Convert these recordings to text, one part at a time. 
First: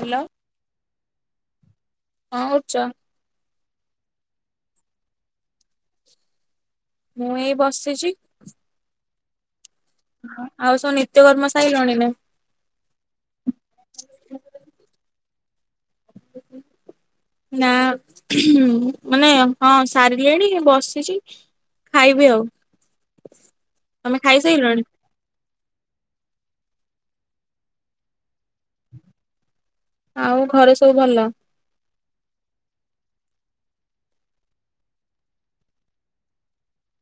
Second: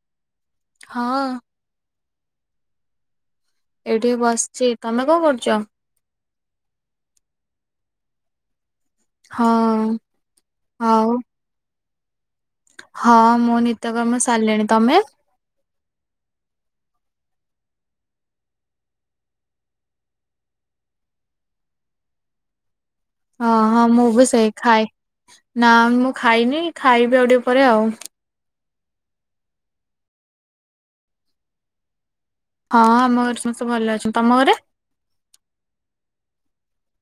Hello. ହଁ। କଣ କରୁଚ? ଏଇଠି ବସିଚି। ତମେ କଣ କରୁଚ? ମୁଁ ଏଇ ବସିଚି। ହଁ। ଆଉ ସବୁ ନିତ୍ୟକର୍ମ ସାଇଲଣି ନା? ହଁ ମୁଁ ନିତ୍ୟକର୍ମ ସାରିଲିଣି। ତମେ? ହୁଁ ହୁଁ ନା ମାନେ ହଁ ସାରିଲିଣି ବସିଚି। ଖାଇବି ଆଉ। ହଁ ହଁ ମୁଁ ତମେ ବି ସେଇ ଖାଏ, ଖାଇସାଇଲଣି? ନା ମୁଁ ଖାଇନି ଖାଇବି ଆଉ ଟିକେ ପରେ ଆଉ। ଆଉ ଘରେ ସବୁ ଭଲ? ହଁ ଆମ ଘରେ ସମସ୍ତେ ଭଲ ଅଛନ୍ତି। ତମ ଘରେ?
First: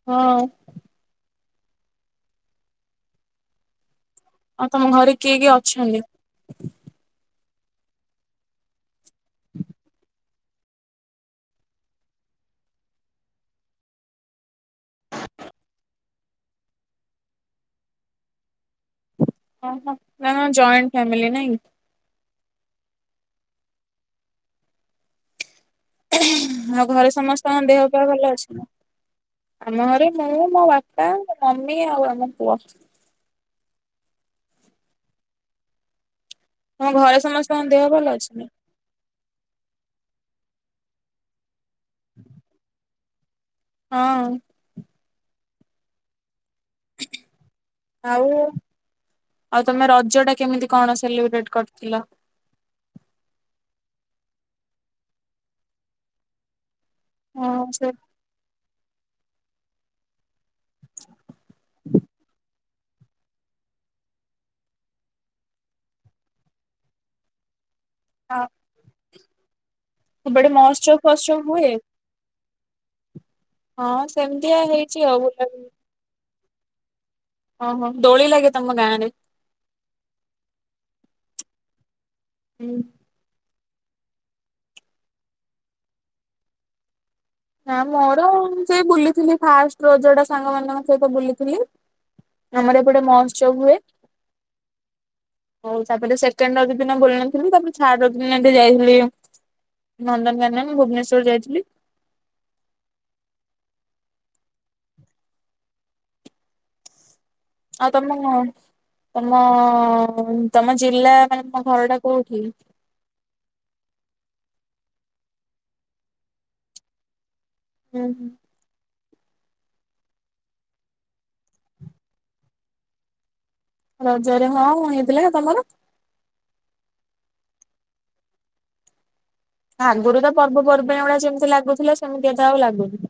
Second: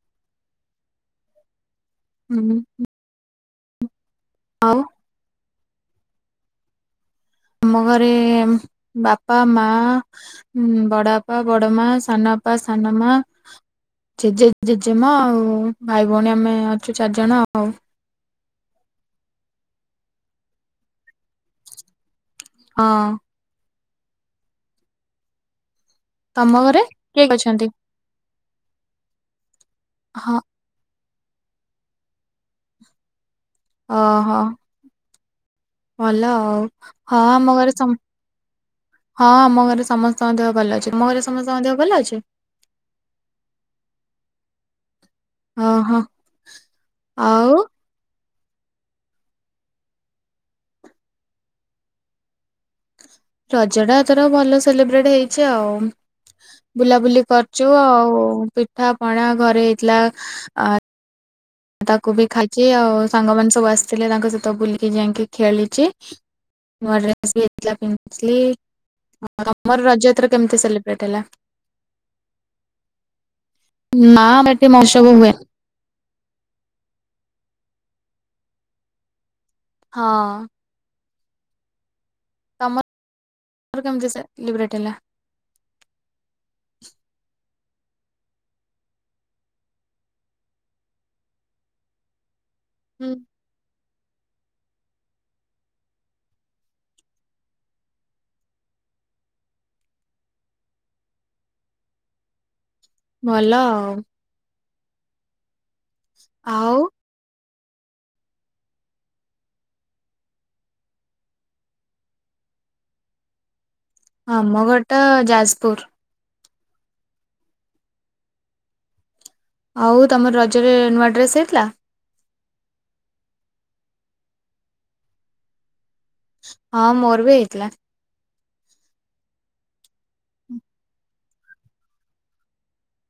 ହଁ। ହୁଁ ଆଉ ତମ ଘରେ କିଏ କିଏ ଅଛନ୍ତି? ଆମ ଘରେ ବାପା, ମା ଉଁ ବଡ଼ବାପା ବଡ଼ମା, ସାନବାପା, ସାନମା ଜେଜେ, ଜେଜେମା ଆଉ ଭାଇ ଭଉଣୀ ଆମେ ଅଛୁ ଚାରିଜଣ ଆଉ। [unintelligible] ନା ତମର ଜଏଣ୍ଟ ଫ୍ୟାମିଲି ନାଇଁ। ହଁ। ତମ ଆଉ ଘରେ କିଏ କିଏ ସମସ୍ତଙ୍କ ଅଛନ୍ତି? ଦେହ ପା ଭଲ ଅଛି? ଆମ ଘରେ ହଁ ମୁଁ ମୋ ବା ପା ମମି ଆଉ ଆମ ପୁଅ। ଅ ହ। ଭଲ ଆଉ। ତମ ଘରେ ସମସ୍ତ ଙ୍କ ଦେହ ଭଲ ଅଛି ନା? ହଁଁ ଆମ ଘରେ ସମସ୍ତଙ୍କ ଦେହ ଭଲ ଅଛି। ତମ ଘରେ ସମସ୍ତଙ୍କ ଦେହ ଭଲ ଅଛି? ହଁ। ହଁ ହଁ। ଆଉ ଆଉ, ଆଉ ତମେ ରଜ ଟା କେମିତି କଣ ସେଲିବ୍ରେଟ୍ କରିଥିଲ? ରଜ ଟା ଏଥର ଭଲ ସେଲିବ୍ରେଟ ହେଇଚି ଆଉ। ବୁଲାବୁଲି ହଁ କରିଚୁ ସେ ଆଉ। ପିଠା ପଣା ଘରେ ହେଇଥିଲା। ଆ [inaudible] ତାକୁ ବି ଖାଇ ଚି ଆଉ। ସାଙ୍ଗ ମାନେ ସବୁ ଆସିଥିଲେ ତାଙ୍କ ସହିତ ବୁଲିକି ଯାଇକି ଖେଳିଚି। ନୂଆ ଡ୍ରେ [unintelligible] ପିନ୍ଧିଥିଲି। ହଁ ତମର ରଜ ଏଥର ସେପଟେ କେମିତି ମହୋତ୍ସବ ସେଲିବ୍ରେଟ ହେଲା? ଫହୋତ୍ସବ ହୁଏ? ହଁ ନା ଆମର ସେମିତିଆ ଏଠି ମହୋତ୍ସବ ହେଇଚି ହୁଏ। ଆଉ। [unintelligible] ଓ ହୋ। ଦୋଳି ଲାଗେ ତମ ଗାଁରେ? ହଁ। ହୁଁ। ତମର ତମର କେମିତି ଲିବ୍ରେଟ ହେଲା? [inaudible] ନା ମୋର ସେଇ ବୁଲିଥିଲି ଫାଷ୍ଟ ରଜ ଟା ସାଙ୍ଗ ମାନଙ୍କ ସହିତ ବୁଲିଥିଲି ଆମର ଏପଟେ ହୁଁ ମହୋତ୍ସବ ହୁଏ। ହଉ ତାପରେ ସେକେଣ୍ଡ ରଜ ଦିନ ବୁଲନଥିଲି ତାପରେ ଥାର୍ଡ ରଜ ଦିନ ଏମତି ଯାଇଥିଲି ନନ୍ଦନକାନନ ଭୁବନେଶ୍ୱର ଯାଇଥିଲି। ଭଲ ଆଉ। ଆଉ? ଆଉ ତମ ତମ ତମ ଜିଲ୍ଲା ମାନେ ତମ ଘର ଟା କୋଉଠି? ଆମ ଘରଟା ଯାଜପୁର। ହୁଁ ହୁଁ। ହଉ ତମର ରଜରେ ନୂଆ ଡ୍ରେସ୍ ହେଇଥିଲା? ରଜରେ ହଁ ହେଇଥିଲା, ତମର? ହଁ ମୋର ବି ହେଇଥିଲା। ଆଗରୁ ତ ପର୍ବପର୍ବାଣି ଗୁଡା ଯେମିତି ଲାଗୁଥିଲା ସେମିତି ଏ ତ ଆଉ ଲାଗୁନି।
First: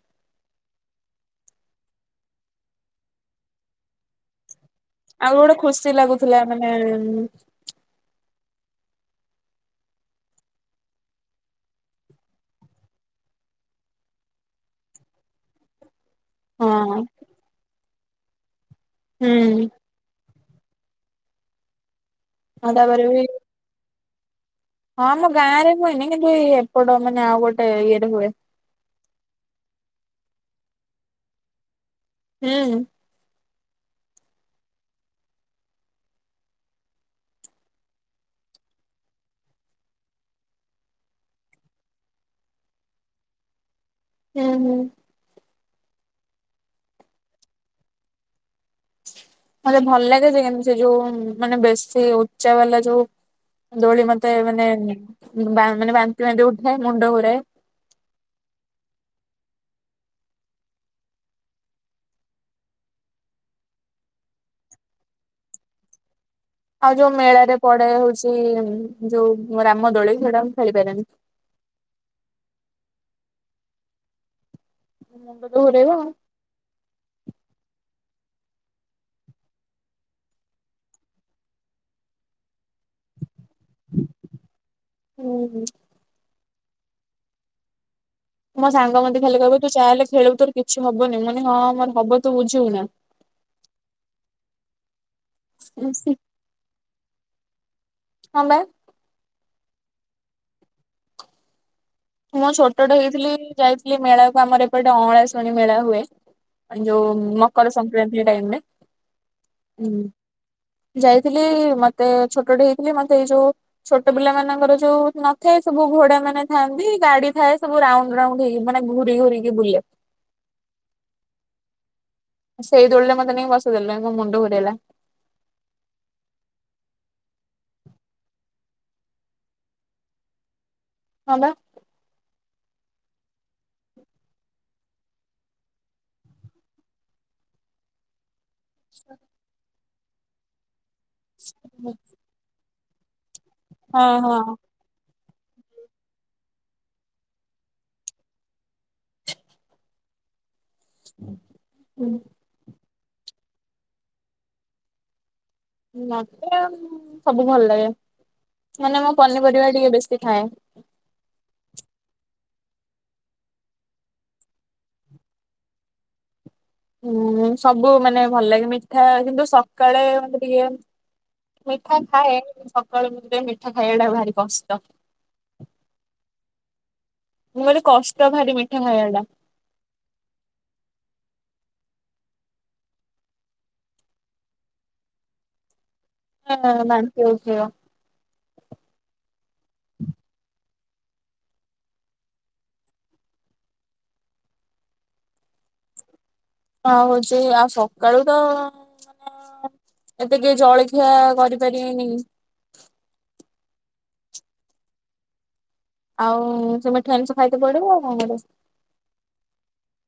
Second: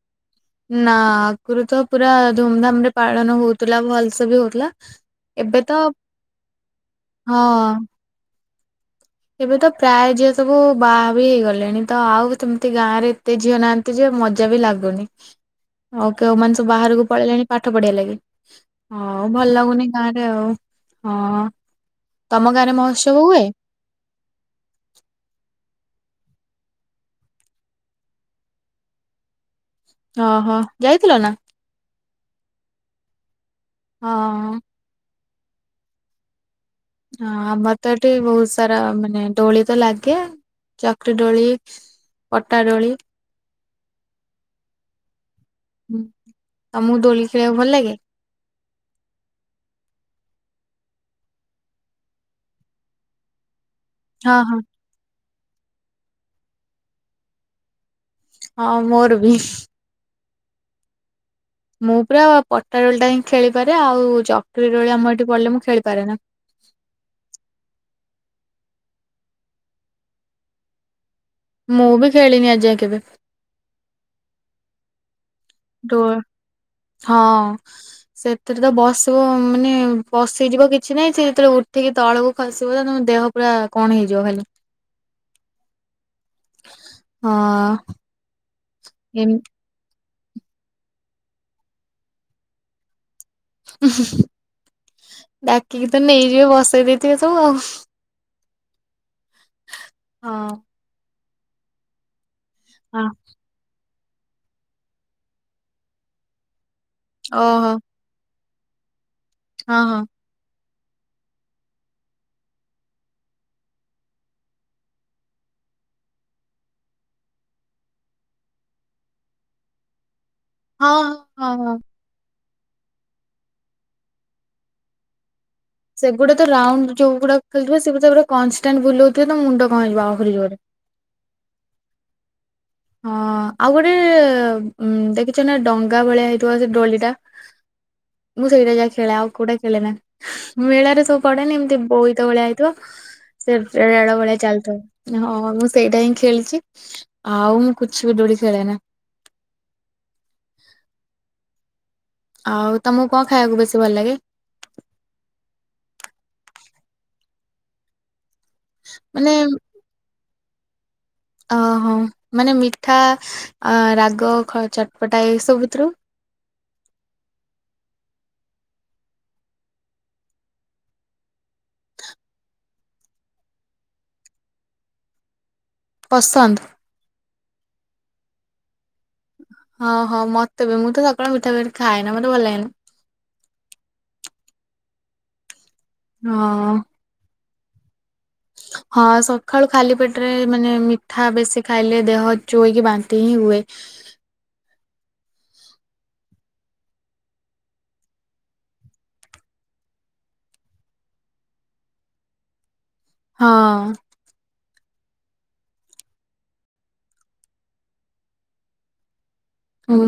ନା ଆଗରୁ ତ ପୁରା ଧୁମଧାମରେ ପାଳନ ହଉଥିଲା ଭଲ ସେ ବି ହଉଥିଲା ଆଉ ଗୋଟେ ଏବେ ତ ଖୁସି ଲାଗୁଥିଲା ମାନେ ହଁ ଏବେ ତ ପ୍ରାୟ ଝିଅ ସବୁ ବାହା ବି ହେଇଗଲେଣି ତ ଆଉ ସେମିତି ଗାଁରେ ଏତେ ଝିଅ ନାହା କିଛି ମଜା ବି ଲାଗୁନି। ଆଉ କେଉମାନେ ସବୁ ହଁ ବାହାରକୁ ପଳେଇଲେଣି ପାଠ ପଢିବାଲାଗି, ଆଉ ହୁଁ ଭଲ ଲାଗୁନି। ଗାଁ ରେ ଆଉ ହଁ ତମ ଆଉ ଗାଁରେ ତାପରେ ବି ମହୋତ୍ସବ ହୁଏ? ହଁ ଆମ ଗାଁ ରେ ହୁଏନି କିନ୍ତୁ ଏପଟ ମାନେ ଆଉ ଗୋଟେ ଇଏରେ ହୁଏ। ଅ ହଁ ଯାଇଥିଲ ନା? ହୁଁ। ହଁ। ହଁ ଆମର ତ ଏଠି ବହୁତ ସାରା ମାନେ ଦୋଳି ତ ଲାଗେ ଚକରି ଦୋଳି ପଟାଡୋଳି- ହୁଁ ହୁଁ। ତମକୁ ଦୋଳି ଖେଳିବାକୁ ଭଲ ଲାଗେ? ମତେ ଭଲ ଲାଗେ ଯେ କିମତି ସେ ଯୋଉ ମାନେ ବେଶୀ ଉଚ୍ଚା ବାଲା ଯୋଉ ଦୋଳି ମତେ ହଁ ହଁ। ମାନେ ମାନେ ବାନ୍ତି ବାନ୍ତି ଉଠେ ମୁଣ୍ଡ ଘୁରାଏ। ହଁ ମୋର ବି। ମୁଁ ପୁରା ପଟାଦୋଳି ଟା ହିଁ ଖେଳିପାରେ ଆଉ ଚକରୀ ଦୋଳି ଆମ ଏଠି ପଡିଲେ ମୁଁ ଖେଳିପାରେ ନା। ଆଉ ଯୋଉ ମେଳାରେ ପଡେ ହଉଛି ଯୋଉ ରାମ ଦୋଳି ସେଟା ମୁଁ ଖେଳି ପାରନି। ମୁଁ ବି ଖେଳିନି ଆଜିଯାଏଁ କେବେ। ଘରୋଇବ ଦୋ ଆଉ। ହଁ। ସେଥିରେ ତ ବସିବ ମାନେ ବସିିଯିବ କିଛି ନାହିଁ ସେ ଯେଥିବେଳେ ଉଠିକି ତଳକୁ ଖସିବ ତ ତମ ଦେହ ପୁରା କଣ ହେଇଯିବ ଖାଲି ହୁଁ ହଁ। ମୋ ସାଙ୍ଗ ମତେ ଏମ ଖାଲି କହିବେ ତୁ ଚାହିଁଲେ ଖେଳୁ ତୋ କିଛି ହବନି ମାନେ ହଁ ମୋର ହବ ତୁ ବୁଝିବୁ ନା। ଡାକିକି ତ ନେଇଯିବେ ବସେଇ ଦେଇଥିବେ ସବୁ ଆଉ। ହଁ ବା। ହଁ। ମୁଁ ଛୋଟଟେ ହଁ ହେଇଥିଲି ଯାଇଥିଲି ମେଳାକୁ ଆମର ଏପଟେ ଅଁଳା ଶୁଣୀ ମେଳା ହୁଏ। ଯୋଉ ମକର ଓହୋ ସଂକ୍ରାନ୍ତି ଟାଇମରେ ହଁ ହଁ। ଯାଇଥିଲି ମତେ ଛୋଟଟି ହେଇଥିଲି ମତେ ଏଇ ଯୋଉ ଛୋଟ ପିଲା ମାନଙ୍କର ଯୋଉ ନଥାଏ ସବୁ ଘୋଡା ମାନେ ଥାଆନ୍ତି ଗାଡି ଥାଏ ସବୁ ରାଉଣ୍ଡ ରାଉଣ୍ଡ ହେଇି ମାନେ ଘୁରି ଘୁରିକି ବୁଲେ ହଁ ହଁ ହଁ ହଁ। ସେଇ ଦୋଳିରେ ମତେ ନେଇକ ବସିଦେଲ ମୁଣ୍ଡ ବୁଲେଇଲା। ସେଗୁଡା ତ ର ରାଉଣ୍ଡ ଯୋଉଗୁଡା ଖେଳୁଥିବ ସେଗୁଡା ଏ କନଷ୍ଟାଣ୍ଟ ବୁଲଉଥିବ ତ ମୁଣ୍ଡ କଣ ହେଇଯିବ ଆହୁରି ଯୋରେ। ହଁ ପା ହଁ ଆଉ ଗୋଟେ ଉ ଦେଖିଛ ନା ଡଙ୍ଗା ଭଳିଆ ହେଇଥିବ ସେ ଦୋଳିଟା। [inaudible] ମୁଁ ସେଇଟା ଯାହା ଖେଳେ ଆଉ କୋଉଟା ଖେଳେ ନାଁ ମେଳାରେ ସବୁ ପଡେନି ଏମିତି ବୋଇତ ଭଳିଆ। ତ ସେ ହଁ ରେଳ ଭେଳିଆ ହଁ ଚାଲିଥିବ ହଁ ମୁଁ ସେଇଟା ହିଁ ଖେଳିଚି। ଆଉ ମୁଁ କିଛି ବି ଡୋଳି ଖେଳେ ନା। ହୁଁ। ଆଉ ତମକୁ କଣ ଖାଇବାକୁ ବେଶୀ ଭଲ ଲାଗେ? ମତେ ସବୁ ଭଲ ଲାଗେ ମାନେ ମୋ ପନିପରିବା ଟିକେ ବେଶୀ ଖାଏ। ଅହୋ ମାନେ ମିଠା ଆ ରାଗ ଚଟପଟା ଏସବୁ ଭିତରୁ ହୁଁ ସବୁ ମାନେ ଭଲ ଲାଗେ ମିଠା କିନ୍ତୁ ସକାଳେ ମତେ ଟିକେ ମିଠା ଖାଏ ସକାଳୁ ମିରେ ମିଠା ଖାଇବାଟା ଭାରି କଷ୍ଟ। ପସନ୍ଦ। ମୁଁ କହିଲି କଷ୍ଟ ଭାରି ମିଠା ଖାଇବା ଟା। ହଁ ହଁ ମତେ ବି ମୁଁ ତ ସକାଳେ ମିଠାପି ଖଏନା ମତେ ଭଲ ଲାଗେନି। ହଁ [unintelligible] ହଁ ସକାଳୁ ଖାଲି ପେଟରେ ମାନେ ମିଠା ବେଶି ଖାଇଲେ ଦେହ ଚୁଇକି ବାନ୍ତି ତି ହୁଏ। ହଁ ହୋଉଛି ଆଉ ସକାଳୁ ତ ତ ଏତେ କିଏ ଜଳଖିଆ କରିପାରିବେନି। ହଁ। ଆଉ ସେ ମିଠୁଆନ୍ସ ଖାଇତ ପଡିବ ଆଉ କରେ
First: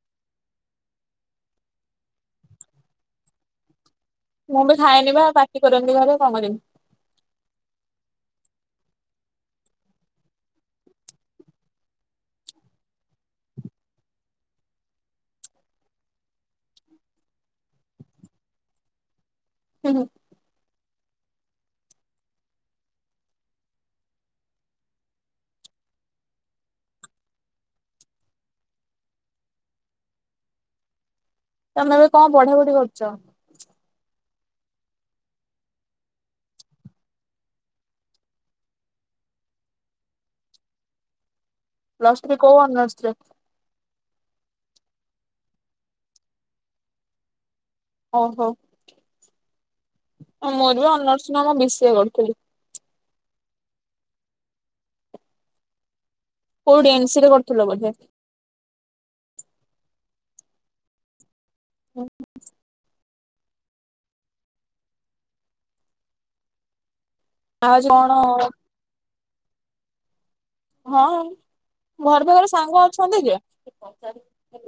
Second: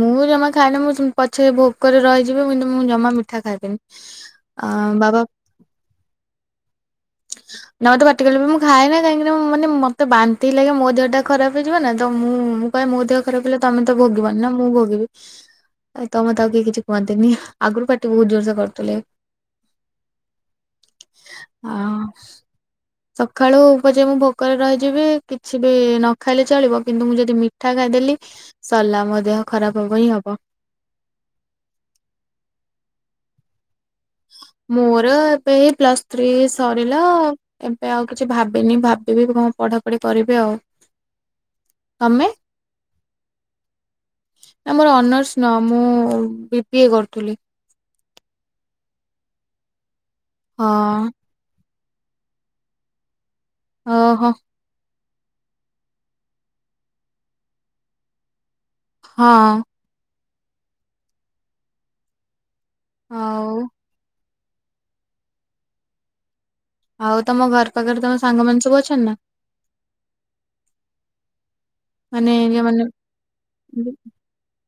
ମୁଁ ଜମା ଖାଇନି ମୁଁ ପଛେ ଭୋଗ କରି ରହିଯିବି କିନ୍ତୁ ମୁଁ ଜମା ମିଠା ଖାଇବନି। ମୁଁ ବି ଖାଇନି ବା ପାଟି କରନ୍ତି କରନ୍ତି ଘରେ କଣ କରିବି? ନା ମତେ ପାଟିକଲେ ବି ମୁଁ ଖାଏ ନା କାହିଁକିନା ମାନ ମତେ ବାନ୍ତିଇ ଲାଗେ ମୋ ଦେହ ଟା ଖରାପ ହେଇଯିବ ନା ତ ମୁଁ କହେ ମୋ ଦେହ ଖରାପ ହେଥିଲା ତମେ ତ ଭୋଗିବନି ନା ମୁଁ ଭୋଗିବି। ତମତେ ଆଉ କେହି କିଛି କୁହନ୍ତିନି ଆଗରୁ ପାଟି ବହୁତ ଜୋରସେ କରୁଥିଲେ। ହୁଁ ହୁଁ। ଆ [inaudible] ସକାଳୁ ଉପଯେ ମୁଁ ଭୋକରେ ରହିଯିବି କିଛି ବି ନ ଖାଇଲେ ଚଳିବ କିନ୍ତୁ ମୁଁ ଯଦି ମିଠା ଖାଇଦେଲି। ସରିଲା ମ ଦେହ ଖରାପ ହବ ହଁ ହବ। ତମେ ଏବେ କଣ ବଢ଼ା ବଢି କରୁଛ। ମୋର ଏବେ ଏଇ ପ୍ଲସ ଥ୍ରୀ ସରିଲା ଆଉ। ଏବେ ଆଉ କିଛି ଭାବିନି ଭାବିବି କଣ ପଢାପଢି କରିବି ଆଉ। ପ୍ଲସ ତମେ ଥ୍ରୀ କୋଉ ଅନର୍ସ ରେ? ଆମର ଅନର୍ସ ନୁହଁ ମୁଁ ବି ପି ଏ କରୁଥିଲି। ଓହୋ ମୋର ବି ହଁ ଅନର୍ସ ନୁହଁ ମୁଁ ବି ସି ଏ କରୁଥିଲି। ଓହୋ। କୋଉଠି ଏନ୍ସି ରେ କରୁଥିଲ ବୋଧେ? ହଁ। ହଁ ଆଉ ଆଉ ତମ ଘର ଆଜି ପାଖରେ କଣ ତମ ସାଙ୍ଗ ମାନ ସବୁ ଅଛନ୍ତି ନା? ହଁ ଘର ମାନେ ପାଖରେ ସାଙ୍ଗ ଯୋଉମାନେ ଅଛନ୍ତି ଯେ।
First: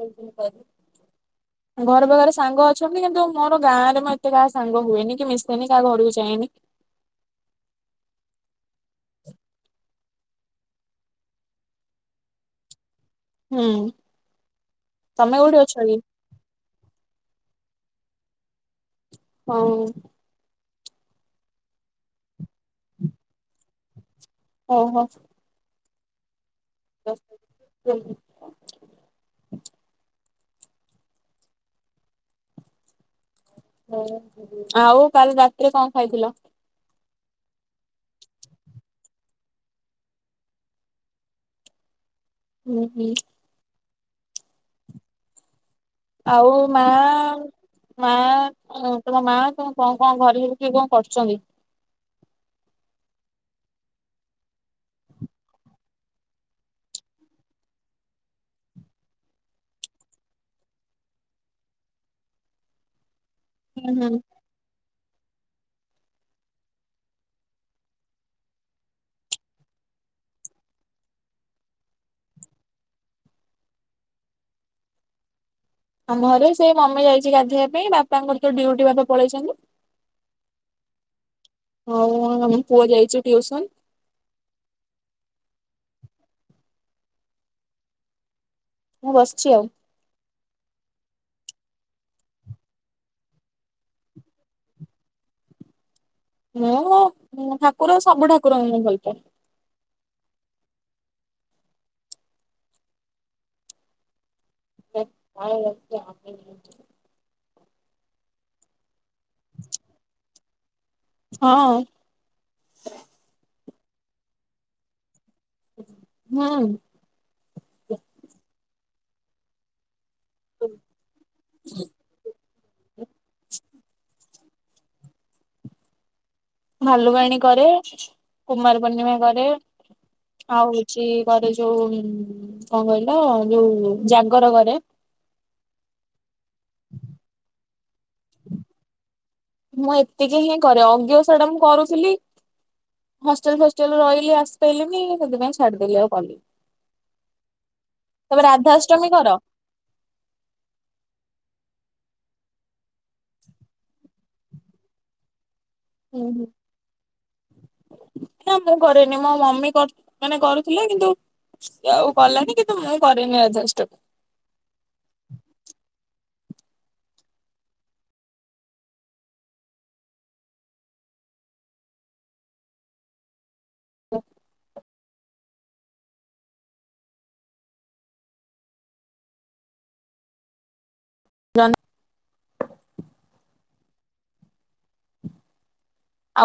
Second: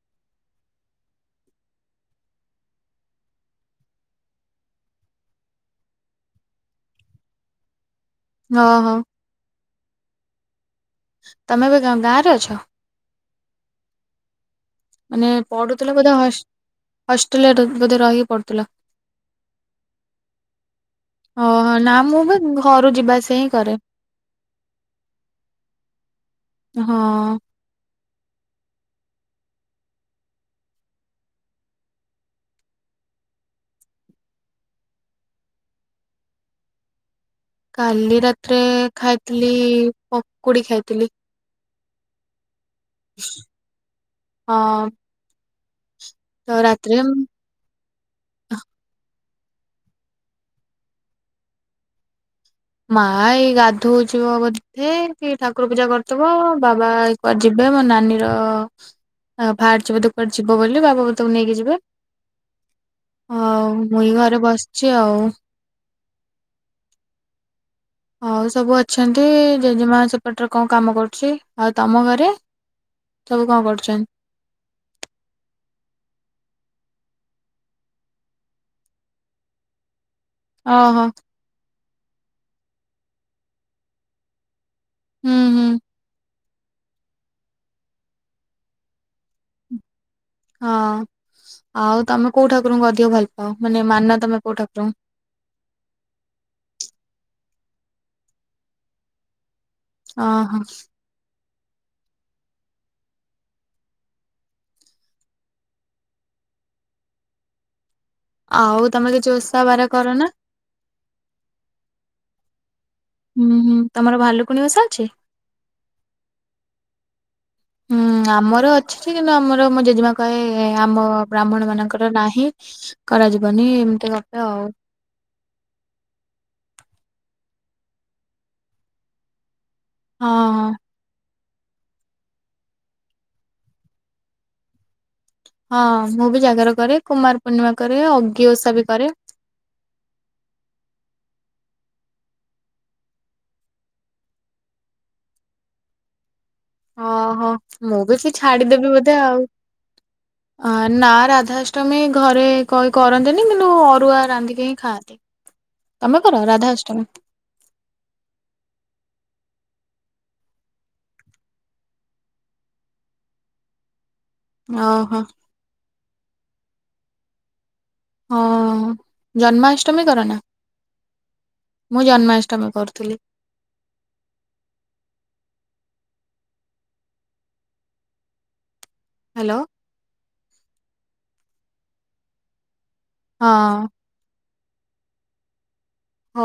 [inaudible] ଘର ପାଖରେ ସାଙ୍ଗ ଅଛନ୍ତି। କିନ୍ତୁ ମୋର ଗାଁ ରେ ମୋ ଏତେ କାହା ସାଙ୍ଗ ହୁଏନି କି ମିଶେନି କାହା ଘରକୁ ଯାଇନି। ଓହୋ। ତମେ ଏବେ ଗାଁ ରେ ଅଛ? ହୁଁ ମାନେ ତମେ କୋଉଠି ଅଛ ପଢୁଥିଲା କି? ବୋଧେ ହଷ୍ଟେଲରେ ବୋଧେ ରହିକି ପଡୁଥିଲା ହଁ ଓହୋ ନା ମୁଁ ବି ଘରୁ ଯିବାସ ହିଁ କରେ ଓହୋ ହଁ ସେଞ ଆଉ କାଲି ରାତିରେ କଣ ଖାଇଥିଲ କାଲି ରାତିରେ ଖାଇଥିଲି ପକୁଡି ଖାଇଥିଲି ହୁଁ ହୁଁ ହଁ ଆଉ ତ ମା ରାତିରେ ମା ତମ ମା ତମ କଣ କଣ ଘରେ ହେବ କିଏ କଣ କରୁଛନ୍ତି ମା ଏଇ ଗାଧଉ ଯିବ ବଧଥେ କି ଠାକୁର ପୂଜା କରିଥିବ ବାବା ପରେ ଯିବେ ମୋ ନାନୀର ଆ ବାହାରି ଯିବ ତୁ କୁଡେ ଯିବ ବୋଲି ବାବା ତକୁ ନେଇକି ଯିବେ ହଉ ହୁଁ ମୁଇଁ ହୁଁ ଘରେ ବସିଛି ଆଉ ହଉ ସବୁ ଅଛନ୍ତି ଜେଜେମା ସେପଟରେ କଣ କାମ କରୁଛି ଆଉ ତମ ଘରେ ସବୁ କଣ କରୁଛନ୍ ଆମ ଘରେ ସେଇ ମମି ଯାଇଛି ଗାଧୋଇବା ପାଇଁ ବାପାଙ୍କର ତ ଡୁଟି ଭା ପଳେଇଛନ୍ତି ଓହୋ ହଉ ଆମ ପୁଅ ଯାଇଛୁ ଟିଉସନ ହୁଁ ହୁଁ ମୁଁ ବସିଛି ଆଉ ହଁ ଆଉ ତମେ କୋଉ ଠାକୁରଙ୍କୁ ଅଧିକ ଭଲ ପାଅ ମାନେ ମାନ ତମେ କୋଉ ଠାକୁରଙ୍କୁ ମୁଁ ଠାକୁର ସବୁ ଠାକୁରଙ୍କୁ ମୁ ଭଲ ପାଏ ଓ ହୋ କ ଲ ଆ [inaudible] ଆଉ ତମେ କି ଚୋସାବାର କର ନା ହଁ ହୁଁ ହୁଁ ତମର ଭାଲୁକୁଣ ବସା ଅଛି ହୁଁ ହୁଁ ଆମର ଅଛି କିନ୍ତୁ ଆମର ମ ଜେଜେମା କହେ ଆମ ବ୍ରାହ୍ମଣ ମାନଙ୍କର ନାହିଁ କରାଯିବନି ଏମିତି ଗପ ଆଉ ଭାଲୁବାଣୀ କରେ କୁମାର ପୂର୍ଣ୍ଣିମା କରେ ହଁ ହଁ। ଆଉ ହଉଛି ଘରେ ଯୋଉ କଣ କହିଲ ଯୋଉ ଜାଙ୍ଗର କରେ ହଁ ମୁଁ ବି ଜାଗର କରେ କୁମାର ପୂର୍ଣ୍ଣିମା କରେ ଅଗ୍ଗି ଓଷା ବି କରେ ମୁଁ ଏତିକି ହିଁ କରେ ଅଜ୍ଞ ସୋରଟା ମୁଁ କରୁଥିଲି ହଷ୍ଟେଲ ଫଷ୍ଟେଲ ରହିଲି ଆସି ପାରଲିନି ସେଥିପାଇଁ ଛାଡିଦେଲି ଆଉ କଲି ଓହୋ ମୁଁ ବି ସେ ଛାଡିଦେବି ରାଧାଷ୍ଟମୀ ବୋଧେ କର? ଆଉ [inaudible] ଅ ନା ରାଧାଷ୍ଟମୀ ଘରେ କହି କରନ୍ତିନି କିନ୍ତୁ ଅରୁଆ ରାନ୍ଧିକି ହିଁ ଖାଆନ୍ତି [inaudible] ତମେ କର ରାଧା ଅଷ୍ଟମୀ ମୁଁ କରେନି ମୋ ମମି ମାନେ କରୁଥିଲେ କିନ୍ତୁ ଆଉ ଗଲଣି କିନ୍ତୁ ମୁଁ କରେନି ଆଡଜଷ୍ଟ ଓହୋ ହଁ ଜନ୍ମାଷ୍ଟମୀ କରନା ମୁଁ ଜନ୍ମାଷ୍ଟମୀ କରୁଥିଲି ହ୍ୟାଲୋ [unintelligible] ହଁ।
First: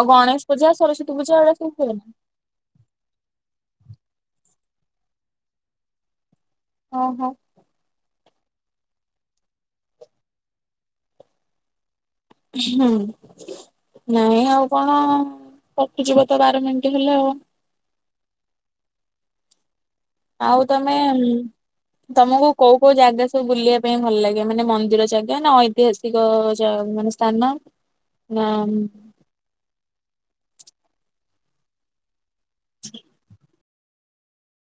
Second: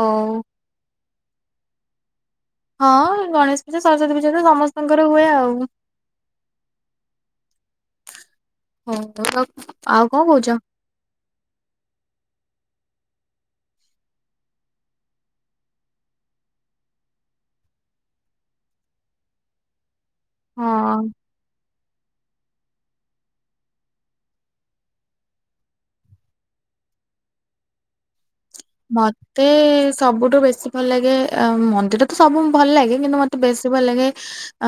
ଆଉ ଗଣେଶ ପୂଜା, ସରସ୍ଵତୀ ପୂଜା ଏଗୁଡ଼ା ସବୁ? [unintelligible] ହଁ ଗଣେଶ ପୂଜା ସରସ୍ଵତୀ ପୂଜା ତ ସମସ୍ତଙ୍କର ହୁଏ ଆଉ। ଓହୋଃ। ହଉ [unintelligible] ଆଉ କଣ କହୁଛ? ହୁଁ ନାଇଁ ଆଉ କଣ କଟିଯିବ ତ ବାର ମିନିଟ ହେଲେ ଆଉ। ଆଉ ହଁ ତମେ ତମକୁ କୋଉ କୋଉ ଜାଗା ସବୁ ବୁଲିବା ପାଇଁ ଭଲ ଲାଗେ ମାନେ ମନ୍ଦିର ଜାଗା ନା ଐତିହାସିକ ମାନେ ସ୍ଥାନ ନା ମତେ ସବୁଠୁ ବେଶୀ ଭଲ ଲାଗେ ମନ୍ଦିର ତ ସବୁ ଭଲ ଲାଗେ କିନ୍ତୁ ମତେ ବେଶି ଭଲ ଲାଗେ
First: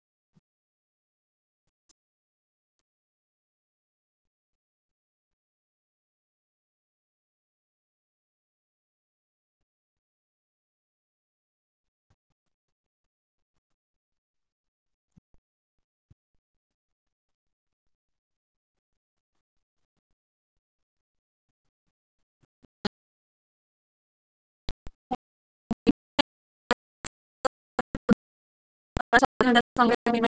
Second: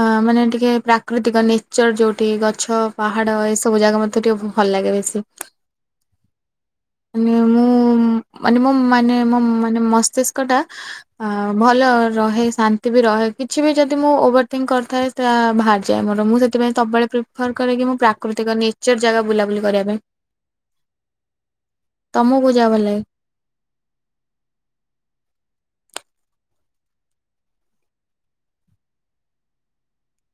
ଅ ମାନେ ଟିକେ ପ୍ରାକୃତିକ ନେଚର ଯୋଉଠି ଗଛ ପାହାଡ଼ ଏସବୁ ଜାଗା ମତେ ଟିକେ ଭଲ ଲାଗେ ବେଶୀ। । ମାନେ ମୁଁ ମାନେ ମୋ ମାନେ ମୋ ମାନେ ମସ୍ତିଷ୍କ ଟା ଅ ଭଲ ରହେ ଶାନ୍ତି ବି ରହେ କିଛି ବି ଯଦି ମୁଁ ଓଭର ଥିଙ୍କ କରିଥାଏ ତା ବାହାରିଯାଏ ମୋର ମୁଁ ସେଥିପାଇଁ ସବୁବେଳେ ପ୍ରିଫର୍ କରେ କି ମୁଁ ପ୍ରାକୃତିକ ନେଚର ଜାଗା ବୁଲାବୁଲି କରିବା ପାଇଁ। । ତମକୁ କୋଉ ଜାଗା ଭଲ ଲାଗେ? [unintelligible]